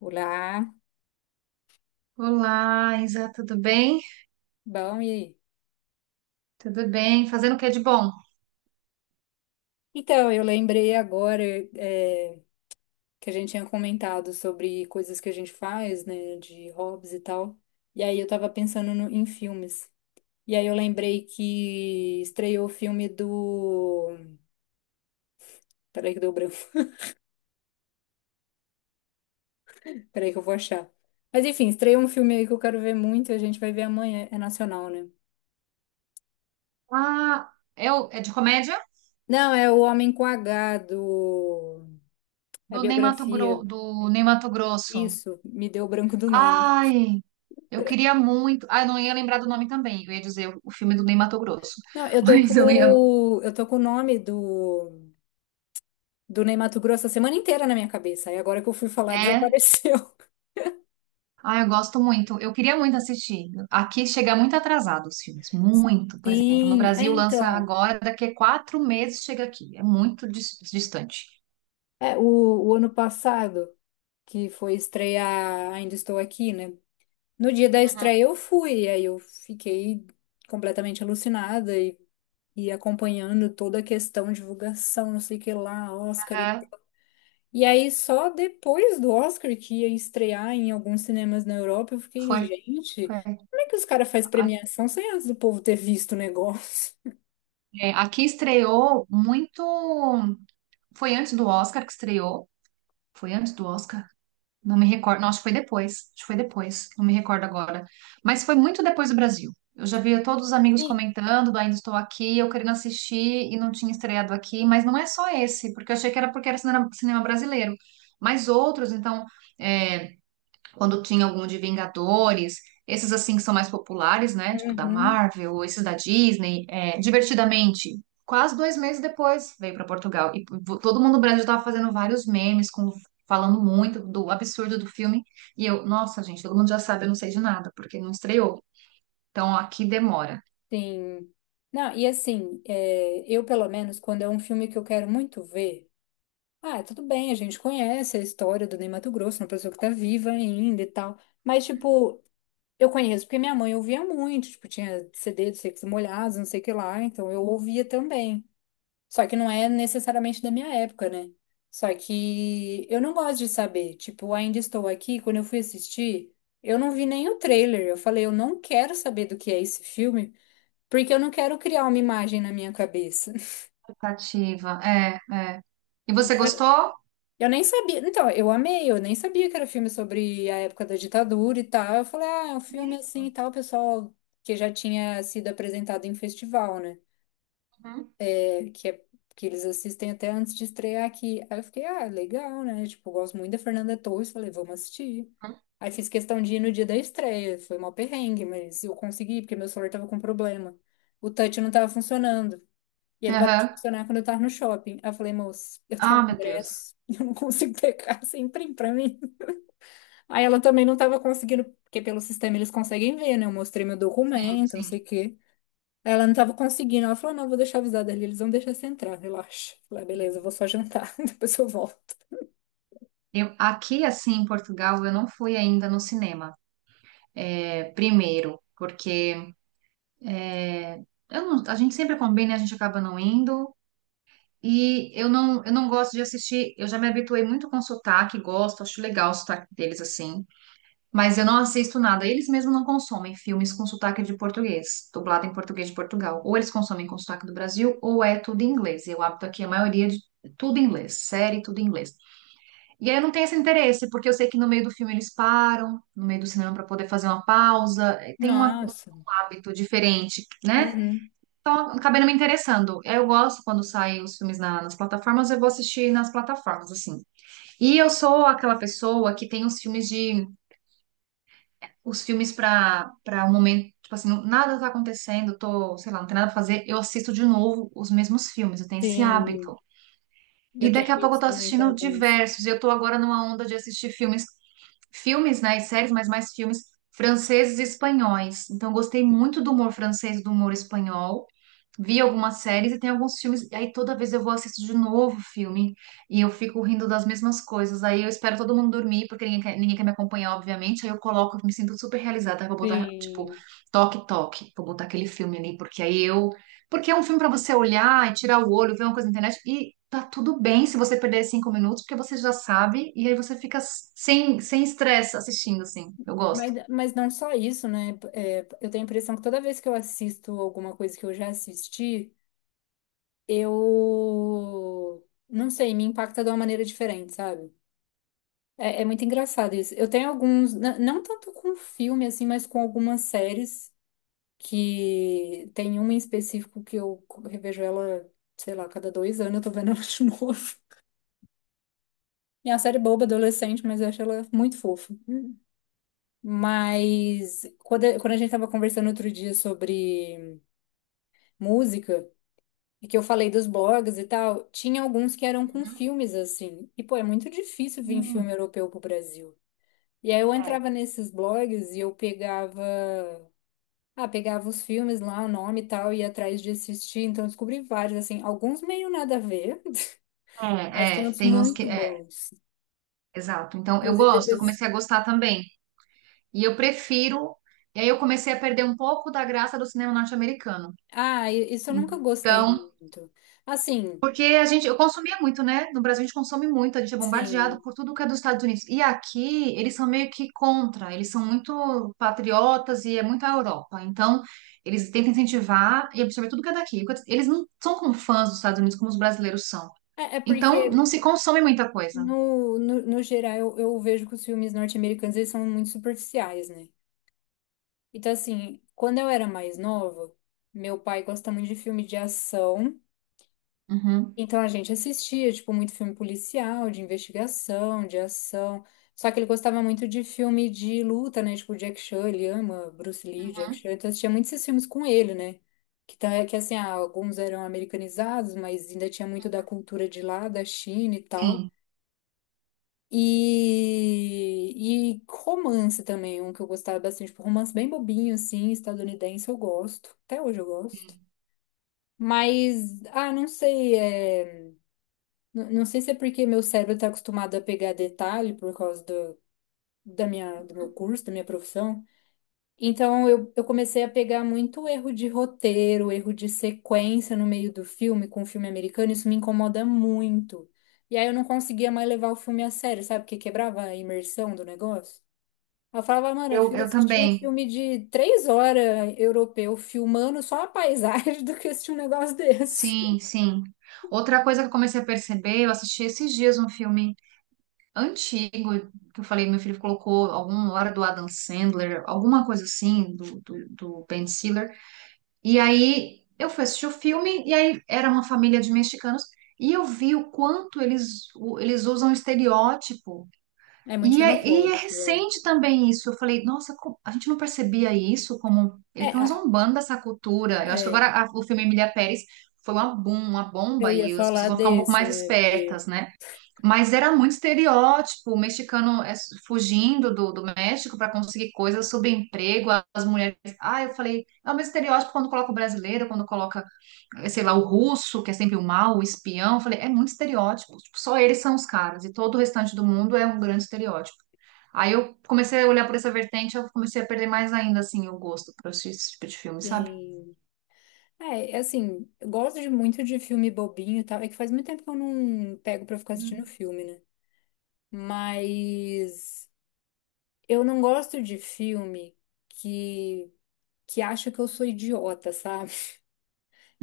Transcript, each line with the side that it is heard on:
left: Olá,
right: Olá, Isa, tudo bem?
left: bom, e aí?
right: Tudo bem. Fazendo o que de bom?
left: Então, eu lembrei agora é, que a gente tinha comentado sobre coisas que a gente faz, né, de hobbies e tal. E aí eu tava pensando em filmes. E aí eu lembrei que estreou o filme do. Peraí que deu branco. Peraí que eu vou achar. Mas enfim, estreou um filme aí que eu quero ver muito, a gente vai ver amanhã. É nacional, né?
right: Ah, é, é de comédia?
left: Não, é O Homem com H do. É a
right: Do Ney Mato Gro-
left: biografia.
right: do Ney Mato Grosso.
left: Isso, me deu branco do nome.
right: Ai, eu queria muito. Ah, eu não ia lembrar do nome também. Eu ia dizer o filme do Ney Mato Grosso.
left: Não,
right: Mas eu não ia.
left: eu tô com o nome do Ney Matogrosso a semana inteira na minha cabeça. E agora que eu fui falar,
right: É.
left: desapareceu.
right: Ah, eu gosto muito. Eu queria muito assistir. Aqui chega muito atrasado os filmes. Muito. Por exemplo, no
left: Sim, é
right: Brasil lança
left: então.
right: agora, daqui a quatro meses chega aqui. É muito distante.
left: É, o, o ano passado, que foi estrear Ainda Estou Aqui, né? No dia da
right: Uhum.
left: estreia eu fui, e aí eu fiquei completamente alucinada e acompanhando toda a questão, divulgação, não sei o que lá, Oscar
right: É,
left: E aí, só depois do Oscar, que ia estrear em alguns cinemas na Europa, eu fiquei,
right: foi.
left: gente,
right: Foi.
left: como é que os caras fazem premiação sem antes do povo ter visto o negócio?
right: É, aqui estreou muito. Foi antes do Oscar que estreou. Foi antes do Oscar? Não me recordo. Não, acho que foi depois. Acho que foi depois. Não me recordo agora. Mas foi muito depois do Brasil. Eu já via todos os amigos
left: Sim.
right: comentando do Ainda Estou Aqui, eu querendo assistir e não tinha estreado aqui. Mas não é só esse, porque eu achei que era porque era cinema, cinema brasileiro. Mas outros, então. É, quando tinha algum de Vingadores, esses assim que são mais populares, né? Tipo da
left: Uhum,
right: Marvel, ou esses da Disney, é, divertidamente. Quase dois meses depois veio para Portugal. E todo mundo no Brasil estava fazendo vários memes, falando muito do absurdo do filme. E eu, nossa, gente, todo mundo já sabe, eu não sei de nada, porque não estreou. Então aqui demora.
left: sim. Não, e assim, eu pelo menos, quando é um filme que eu quero muito ver, ah, tudo bem, a gente conhece a história do Ney Matogrosso, uma pessoa que tá viva ainda e tal, mas tipo, eu conheço porque minha mãe ouvia muito, tipo, tinha CD do Secos e Molhados, não sei o que lá, então eu ouvia também. Só que não é necessariamente da minha época, né? Só que eu não gosto de saber. Tipo, ainda estou aqui. Quando eu fui assistir, eu não vi nem o trailer. Eu falei, eu não quero saber do que é esse filme, porque eu não quero criar uma imagem na minha cabeça.
right: Expectativa. É, é. E você
left: Então, eu
right: gostou?
left: eu nem sabia. Então, eu amei, eu nem sabia que era filme sobre a época da ditadura e tal. Eu falei, ah, é um filme assim e
right: Mesmo.
left: tal, pessoal, que já tinha sido apresentado em festival, né,
right: Uhum.
left: que, é- que eles assistem até antes de estrear aqui. Aí eu fiquei, ah, legal, né? Tipo, eu gosto muito da Fernanda Torres, falei, vamos assistir. Aí fiz questão de ir no dia da estreia, foi uma perrengue, mas eu consegui, porque meu celular tava com problema. O touch não tava funcionando. E ele parou de
right: Aham.
left: funcionar quando eu tava no shopping. Aí eu falei, moça, eu tenho
right: Ah,
left: um
right: meu Deus.
left: ingresso, eu não consigo pegar, você imprime pra mim. Aí ela também não tava conseguindo, porque pelo sistema eles conseguem ver, né? Eu mostrei meu
right: Sim,
left: documento, não sei o
right: sim.
left: quê. Ela não tava conseguindo. Ela falou: não, vou deixar avisada ali, eles vão deixar você entrar, relaxa. Eu falei, ah, beleza, eu vou só jantar, depois eu volto.
right: Eu, aqui, assim, em Portugal, eu não fui ainda no cinema. É, primeiro, porque é, eu não- a gente sempre combina e a gente acaba não indo. E eu não gosto de assistir. Eu já me habituei muito com sotaque, gosto, acho legal o sotaque deles assim. Mas eu não assisto nada. Eles mesmos não consomem filmes com sotaque de português, dublado em português de Portugal. Ou eles consomem com sotaque do Brasil, ou é tudo em inglês. E o hábito aqui, a maioria de tudo em inglês, série, tudo em inglês. E aí eu não tenho esse interesse, porque eu sei que no meio do filme eles param, no meio do cinema para poder fazer uma pausa, tem um
left: Nossa.
right: hábito diferente, né?
left: Uhum.
right: Então eu acabei não me interessando. Eu gosto quando saem os filmes nas plataformas, eu vou assistir nas plataformas, assim. E eu sou aquela pessoa que tem os filmes para um momento, tipo assim, nada tá acontecendo, tô, sei lá, não tem nada pra fazer, eu assisto de novo os mesmos filmes, eu tenho esse
left: Sim.
right: hábito. E
left: Eu tenho
right: daqui a pouco eu
left: isso
right: tô
left: também com
right: assistindo
left: alguns.
right: diversos. Eu tô agora numa onda de assistir filmes, filmes, né, e séries, mas mais filmes franceses e espanhóis. Então, eu gostei muito do humor francês, e do humor espanhol vi algumas séries e tem alguns filmes, e aí toda vez eu vou assistir de novo o filme e eu fico rindo das mesmas coisas. Aí eu espero todo mundo dormir, porque ninguém quer me acompanhar, obviamente. Aí eu coloco, me sinto super realizada. Aí vou botar, tipo,
left: Sim.
right: toque, toque, vou botar aquele filme ali, porque aí eu. Porque é um filme pra você olhar e tirar o olho, ver uma coisa na internet e. Tá tudo bem se você perder cinco minutos, porque você já sabe, e aí você fica sem estresse assistindo, assim. Eu gosto.
left: Mas não só isso, né? É, eu tenho a impressão que toda vez que eu assisto alguma coisa que eu já assisti, eu não sei, me impacta de uma maneira diferente, sabe? É, é muito engraçado isso. Eu tenho alguns, não tanto com filme, assim, mas com algumas séries que tem uma em específico que eu revejo ela, sei lá, cada 2 anos eu tô vendo ela de novo. É uma série boba, adolescente, mas eu acho ela muito fofa. Mas quando, quando a gente tava conversando outro dia sobre música, e que eu falei dos blogs e tal, tinha alguns que eram com filmes, assim. E, pô, é muito difícil vir
right: Hum,
left: filme europeu pro Brasil. E aí eu
right: é.
left: entrava nesses blogs e eu pegava os filmes lá, o nome e tal, ia atrás de assistir. Então, eu descobri vários, assim, alguns meio nada a ver, mas
right: É, é,
left: tem outros
right: tem uns que.
left: muito bons.
right: Exato. Então, eu
left: Inclusive,
right: gosto, eu
left: depois.
right: comecei a gostar também. E eu prefiro. E aí eu comecei a perder um pouco da graça do cinema norte-americano.
left: Ah, isso eu nunca gostei
right: Então,
left: muito. Assim,
right: porque a gente, eu consumia muito, né? No Brasil a gente consome muito, a gente é bombardeado
left: sim.
right: por tudo que é dos Estados Unidos. E aqui eles são meio que contra, eles são muito patriotas e é muito a Europa. Então, eles tentam incentivar e absorver tudo que é daqui. Eles não são como fãs dos Estados Unidos como os brasileiros são.
left: É, é porque,
right: Então, não se consome muita coisa.
left: no geral, eu vejo que os filmes norte-americanos eles são muito superficiais, né? Então, assim, quando eu era mais nova, meu pai gosta muito de filme de ação.
right: Uhum.
left: Então a gente assistia, tipo, muito filme policial, de investigação, de ação. Só que ele gostava muito de filme de luta, né? Tipo, Jack Chan, ele ama Bruce Lee, Jack
right: Uhum.
left: Chan. Então eu assistia muitos esses filmes com ele, né? Que, tá, que assim, ah, alguns eram americanizados, mas ainda tinha muito da cultura de lá, da China e tal.
right: Sim.
left: E romance também, um que eu gostava bastante. Tipo, romance bem bobinho, assim, estadunidense, eu gosto. Até hoje eu gosto. Mas, ah, não sei, é. Não sei se é porque meu cérebro está acostumado a pegar detalhe por causa do meu curso, da minha profissão. Então eu comecei a pegar muito erro de roteiro, erro de sequência no meio do filme, com o filme americano, isso me incomoda muito. E aí eu não conseguia mais levar o filme a sério, sabe? Porque quebrava a imersão do negócio. Eu falava, mano, eu
right: Eu,
left: prefiro
right: eu
left: assistir um
right: também.
left: filme de 3 horas europeu filmando só a paisagem do que assistir um negócio desse.
right: Sim, sim. Outra coisa que eu comecei a perceber, eu assisti esses dias um filme antigo, que eu falei, meu filho colocou alguma hora do Adam Sandler, alguma coisa assim, do Ben Stiller. E aí eu fui assistir o filme, e aí era uma família de mexicanos, e eu vi o quanto eles, eles usam estereótipo
left: É muito
right: e é
left: xenofóbico, é.
right: recente também isso. Eu falei, nossa, a gente não percebia isso como
left: É,
right: ele tá zombando dessa cultura. Eu
left: a-
right: acho que agora
left: é,
right: o filme Emília Pérez foi uma, bom, uma
left: eu
right: bomba
left: ia
right: e as pessoas
left: falar
right: vão ficar um pouco
left: desse,
right: mais
left: né? Porque
right: espertas, né? Mas era muito estereótipo, o mexicano é, fugindo do México para conseguir coisas sobre emprego, as mulheres. Ah, eu falei, é o mesmo estereótipo quando coloca o brasileiro, quando coloca, sei lá, o russo, que é sempre o mal, o espião. Eu falei, é muito estereótipo. Tipo, só eles são os caras e todo o restante do mundo é um grande estereótipo. Aí eu comecei a olhar por essa vertente, eu comecei a perder mais ainda, assim, o gosto por assistir esse tipo de filme, sabe?
left: tem. É, é assim, eu gosto de muito de filme bobinho e tal. É que faz muito tempo que eu não pego pra ficar assistindo filme, né? Mas eu não gosto de filme que, que acha que eu sou idiota, sabe?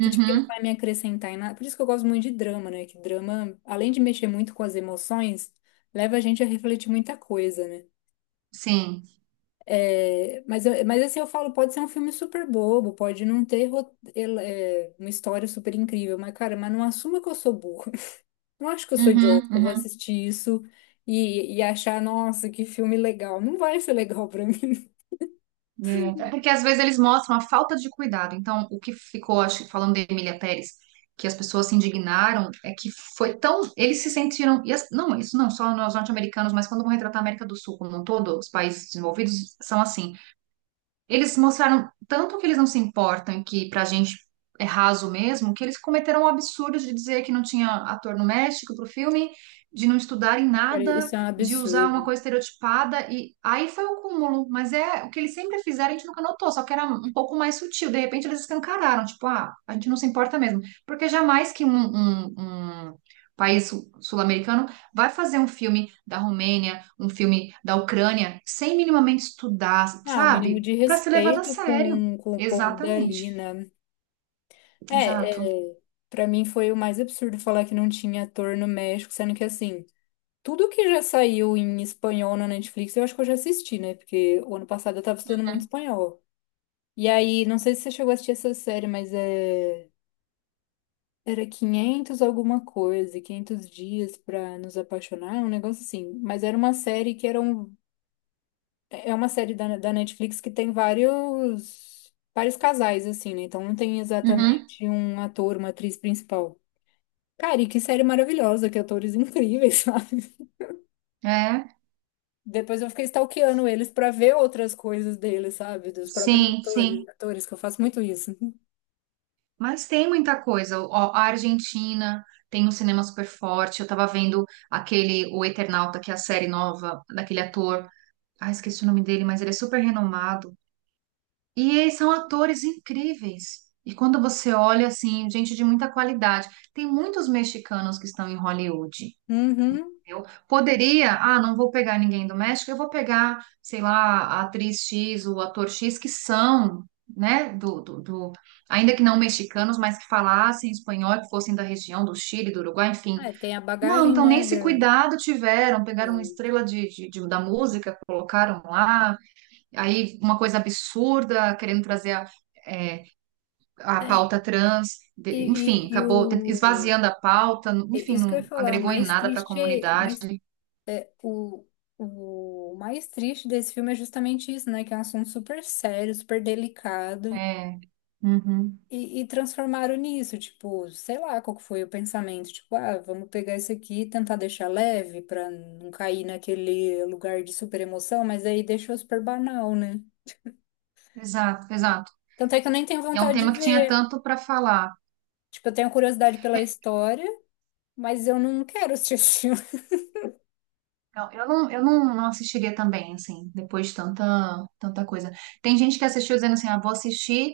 left: Que tipo que não vai me acrescentar em nada. Por isso que eu gosto muito de drama, né? Que drama, além de mexer muito com as emoções, leva a gente a refletir muita coisa, né?
right: sim.
left: É, mas, mas assim eu falo, pode ser um filme super bobo, pode não ter uma história super incrível, mas cara, mas não assuma que eu sou burra. Não acho que eu sou idiota,
right: Uhum,
left: eu vou
right: uhum.
left: assistir isso e achar, nossa, que filme legal. Não vai ser legal pra mim.
right: É. É porque às vezes eles mostram a falta de cuidado. Então, o que ficou, acho, que falando de Emília Pérez, que as pessoas se indignaram, é que foi tão. Eles se sentiram. Não, isso não só nós norte-americanos, mas quando vão retratar a América do Sul como um todo, os países desenvolvidos são assim. Eles mostraram tanto que eles não se importam, que pra gente é raso mesmo, que eles cometeram o absurdo de dizer que não tinha ator no México pro filme, de não estudarem
left: Cara,
right: nada,
left: isso é um
right: de usar uma
left: absurdo.
right: coisa estereotipada, e aí foi o cúmulo. Mas é o que eles sempre fizeram, a gente nunca notou, só que era um pouco mais sutil. De repente eles escancararam, tipo, ah, a gente não se importa mesmo. Porque jamais que um país sul-americano vai fazer um filme da Romênia, um filme da Ucrânia, sem minimamente estudar,
left: Ah, o mínimo
right: sabe?
left: de
right: Para ser levado a
left: respeito
right: sério.
left: com o povo dali,
right: Exatamente.
left: né?
right: Exato.
left: É, é, para mim foi o mais absurdo falar que não tinha ator no México, sendo que assim, tudo que já saiu em espanhol na Netflix, eu acho que eu já assisti, né? Porque o ano passado eu tava estudando muito espanhol. E aí, não sei se você chegou a assistir essa série, mas era 500 alguma coisa, 500 dias pra nos apaixonar, um negócio assim. Mas era uma série que era um é uma série da Netflix que tem vários vários casais assim, né? Então não tem
right: Uhum.
left: exatamente um ator, uma atriz principal. Cara, e que série maravilhosa, que atores incríveis, sabe?
right: É,
left: Depois eu fiquei stalkeando eles pra ver outras coisas deles, sabe? Dos próprios
right: sim, sim.
left: atores, atores, que eu faço muito isso.
right: Mas tem muita coisa. Ó, a Argentina tem um cinema super forte. Eu tava vendo aquele, o Eternauta, que é a série nova daquele ator. Ah, esqueci o nome dele, mas ele é super renomado. E eles são atores incríveis. E quando você olha, assim, gente de muita qualidade. Tem muitos mexicanos que estão em Hollywood.
left: Uhum.
right: Eu poderia, ah, não vou pegar ninguém do México, eu vou pegar, sei lá, a atriz X, o ator X, que são, né, ainda que não mexicanos, mas que falassem espanhol, que fossem da região do Chile, do Uruguai, enfim.
left: Ah, tem a
right: Não,
left: bagagem,
right: então nem
left: né?
right: esse cuidado tiveram, pegaram uma
left: Tem-
right: estrela de, da música, colocaram lá, aí uma coisa absurda, querendo trazer é, a
left: É,
right: pauta trans,
left: e,
right: enfim,
left: e, e
right: acabou
left: o...
right: esvaziando a pauta, enfim,
left: Isso que eu ia
right: não
left: falar, o
right: agregou em
left: mais
right: nada para a
left: triste é...
right: comunidade.
left: Mas, é, o, o mais triste desse filme é justamente isso, né? Que é um assunto super sério, super delicado.
right: É. Uhum.
left: E transformaram nisso, tipo, sei lá qual que foi o pensamento, tipo, ah, vamos pegar isso aqui e tentar deixar leve pra não cair naquele lugar de super emoção, mas aí deixou super banal, né?
right: Exato, exato.
left: Tanto é que eu nem tenho
right: E é um
left: vontade de
right: tema que tinha
left: ver.
right: tanto para falar.
left: Tipo, eu tenho curiosidade pela
right: É.
left: história, mas eu não quero assistir esse filme.
right: Não, eu não, eu não, não assistiria também, assim, depois de tanta, tanta coisa. Tem gente que assistiu dizendo assim, ah, vou assistir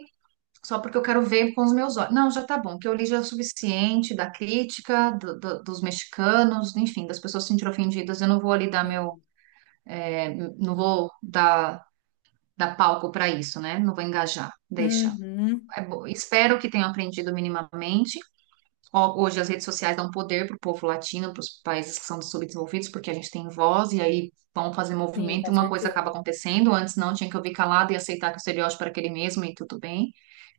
right: só porque eu quero ver com os meus olhos. Não, já tá bom, o que eu li já é o suficiente da crítica, dos mexicanos, enfim, das pessoas se sentiram ofendidas, eu não vou ali dar meu,
left: Sim.
right: é, não vou dar palco para isso, né? Não vou engajar, deixa.
left: Uhum,
right: É bom. Espero que tenham aprendido minimamente. Ó, hoje as redes sociais dão poder para o povo latino, para os países que são subdesenvolvidos, porque a gente tem voz e aí vão fazer
left: sim,
right: movimento e
left: com
right: uma coisa acaba
left: certeza.
right: acontecendo. Antes não, tinha que ouvir calado e aceitar que o estereótipo era aquele mesmo e tudo bem,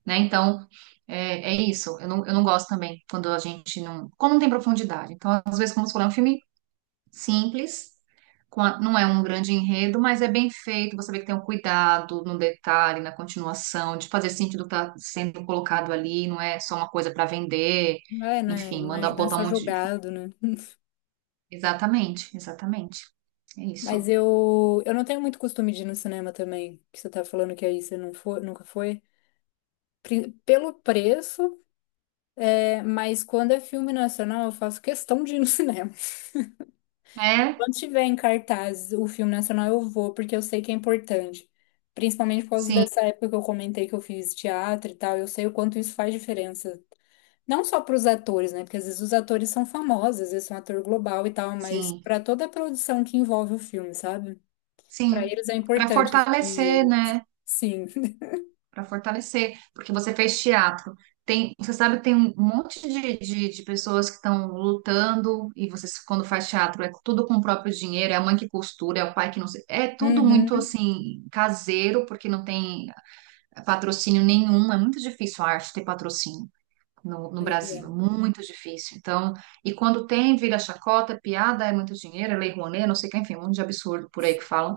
right: né? Então, é, é isso. Eu não gosto também quando a gente não... Como não tem profundidade. Então, às vezes, como se for um filme simples, não é um grande enredo, mas é bem feito. Você vê que tem um cuidado no detalhe, na continuação, de fazer sentido o que está sendo colocado ali, não é só uma coisa para vender.
left: É, né?
right: Enfim,
left: Não é
right: manda
left: ajudar
right: botar um
left: só
right: monte de...
left: jogado, né?
right: Exatamente, exatamente. É
left: Mas
right: isso.
left: eu não tenho muito costume de ir no cinema também, que você tá falando que aí você não foi, nunca foi. Pelo preço, mas quando é filme nacional, eu faço questão de ir no cinema.
right: É,
left: Quando tiver em cartaz o filme nacional, eu vou, porque eu sei que é importante. Principalmente por causa
right: sim,
left: dessa época que eu comentei que eu fiz teatro e tal, eu sei o quanto isso faz diferença. Não só para os atores, né? Porque às vezes os atores são famosos, às vezes são ator global e tal, mas
right: sim,
left: para toda a produção que envolve o filme, sabe? Para
right: sim.
left: eles é
right: Para
left: importante esse
right: fortalecer,
left: dinheiro.
right: né?
left: Sim.
right: Para fortalecer, porque você fez teatro. Tem, você sabe que tem um monte de pessoas que estão lutando, e você, quando faz teatro, é tudo com o próprio dinheiro, é a mãe que costura, é o pai que não sei. É tudo muito
left: Uhum.
right: assim, caseiro, porque não tem patrocínio nenhum. É muito difícil a arte ter patrocínio no
left: Pois é.
right: Brasil, é muito difícil. Então, e quando tem, vira chacota, piada, é muito dinheiro, é lei Rouanet, não sei o que, enfim, um monte de absurdo por aí que falam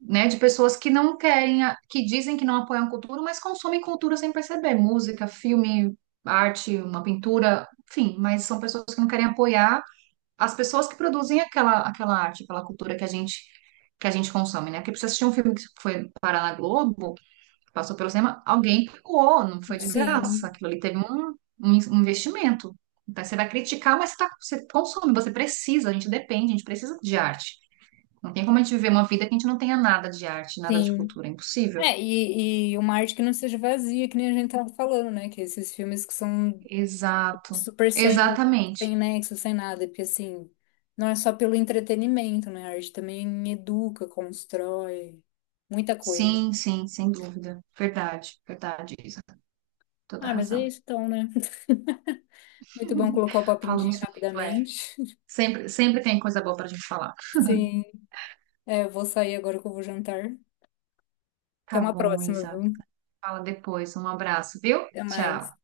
right: né, de pessoas que não querem, que dizem que não apoiam a cultura, mas consomem cultura sem perceber, música, filme, arte, uma pintura, enfim, mas são pessoas que não querem apoiar as pessoas que produzem aquela, arte, aquela cultura que a gente consome, né? Porque pra você assistir um filme que foi parar na Globo, passou pelo cinema, alguém pagou, não foi de graça,
left: Sim,
right: aquilo ali teve um investimento. Então, você vai criticar, mas você consome, você precisa, a gente depende, a gente precisa de arte. Não tem como a gente viver uma vida que a gente não tenha nada de arte, nada de
left: sim.
right: cultura. É impossível.
left: É, e uma arte que não seja vazia, que nem a gente tava falando, né? Que esses filmes que são
right: Exato.
left: super sem,
right: Exatamente.
left: sem nexo, sem nada, porque assim, não é só pelo entretenimento, né? A arte também educa, constrói, muita coisa.
right: Sim, sim, sem dúvida. Verdade, verdade, Isa. Toda
left: Ah, mas
right: razão.
left: é isso então, né? Muito bom colocar o papo em dia
right: Falamos muito, é.
left: rapidamente.
right: Sempre, sempre tem coisa boa pra gente falar.
left: Sim, eu vou sair agora que eu vou jantar. Até
right: Tá
left: uma
right: bom,
left: próxima,
right: Isa.
left: viu?
right: Fala depois. Um abraço, viu?
left: Até mais.
right: Tchau.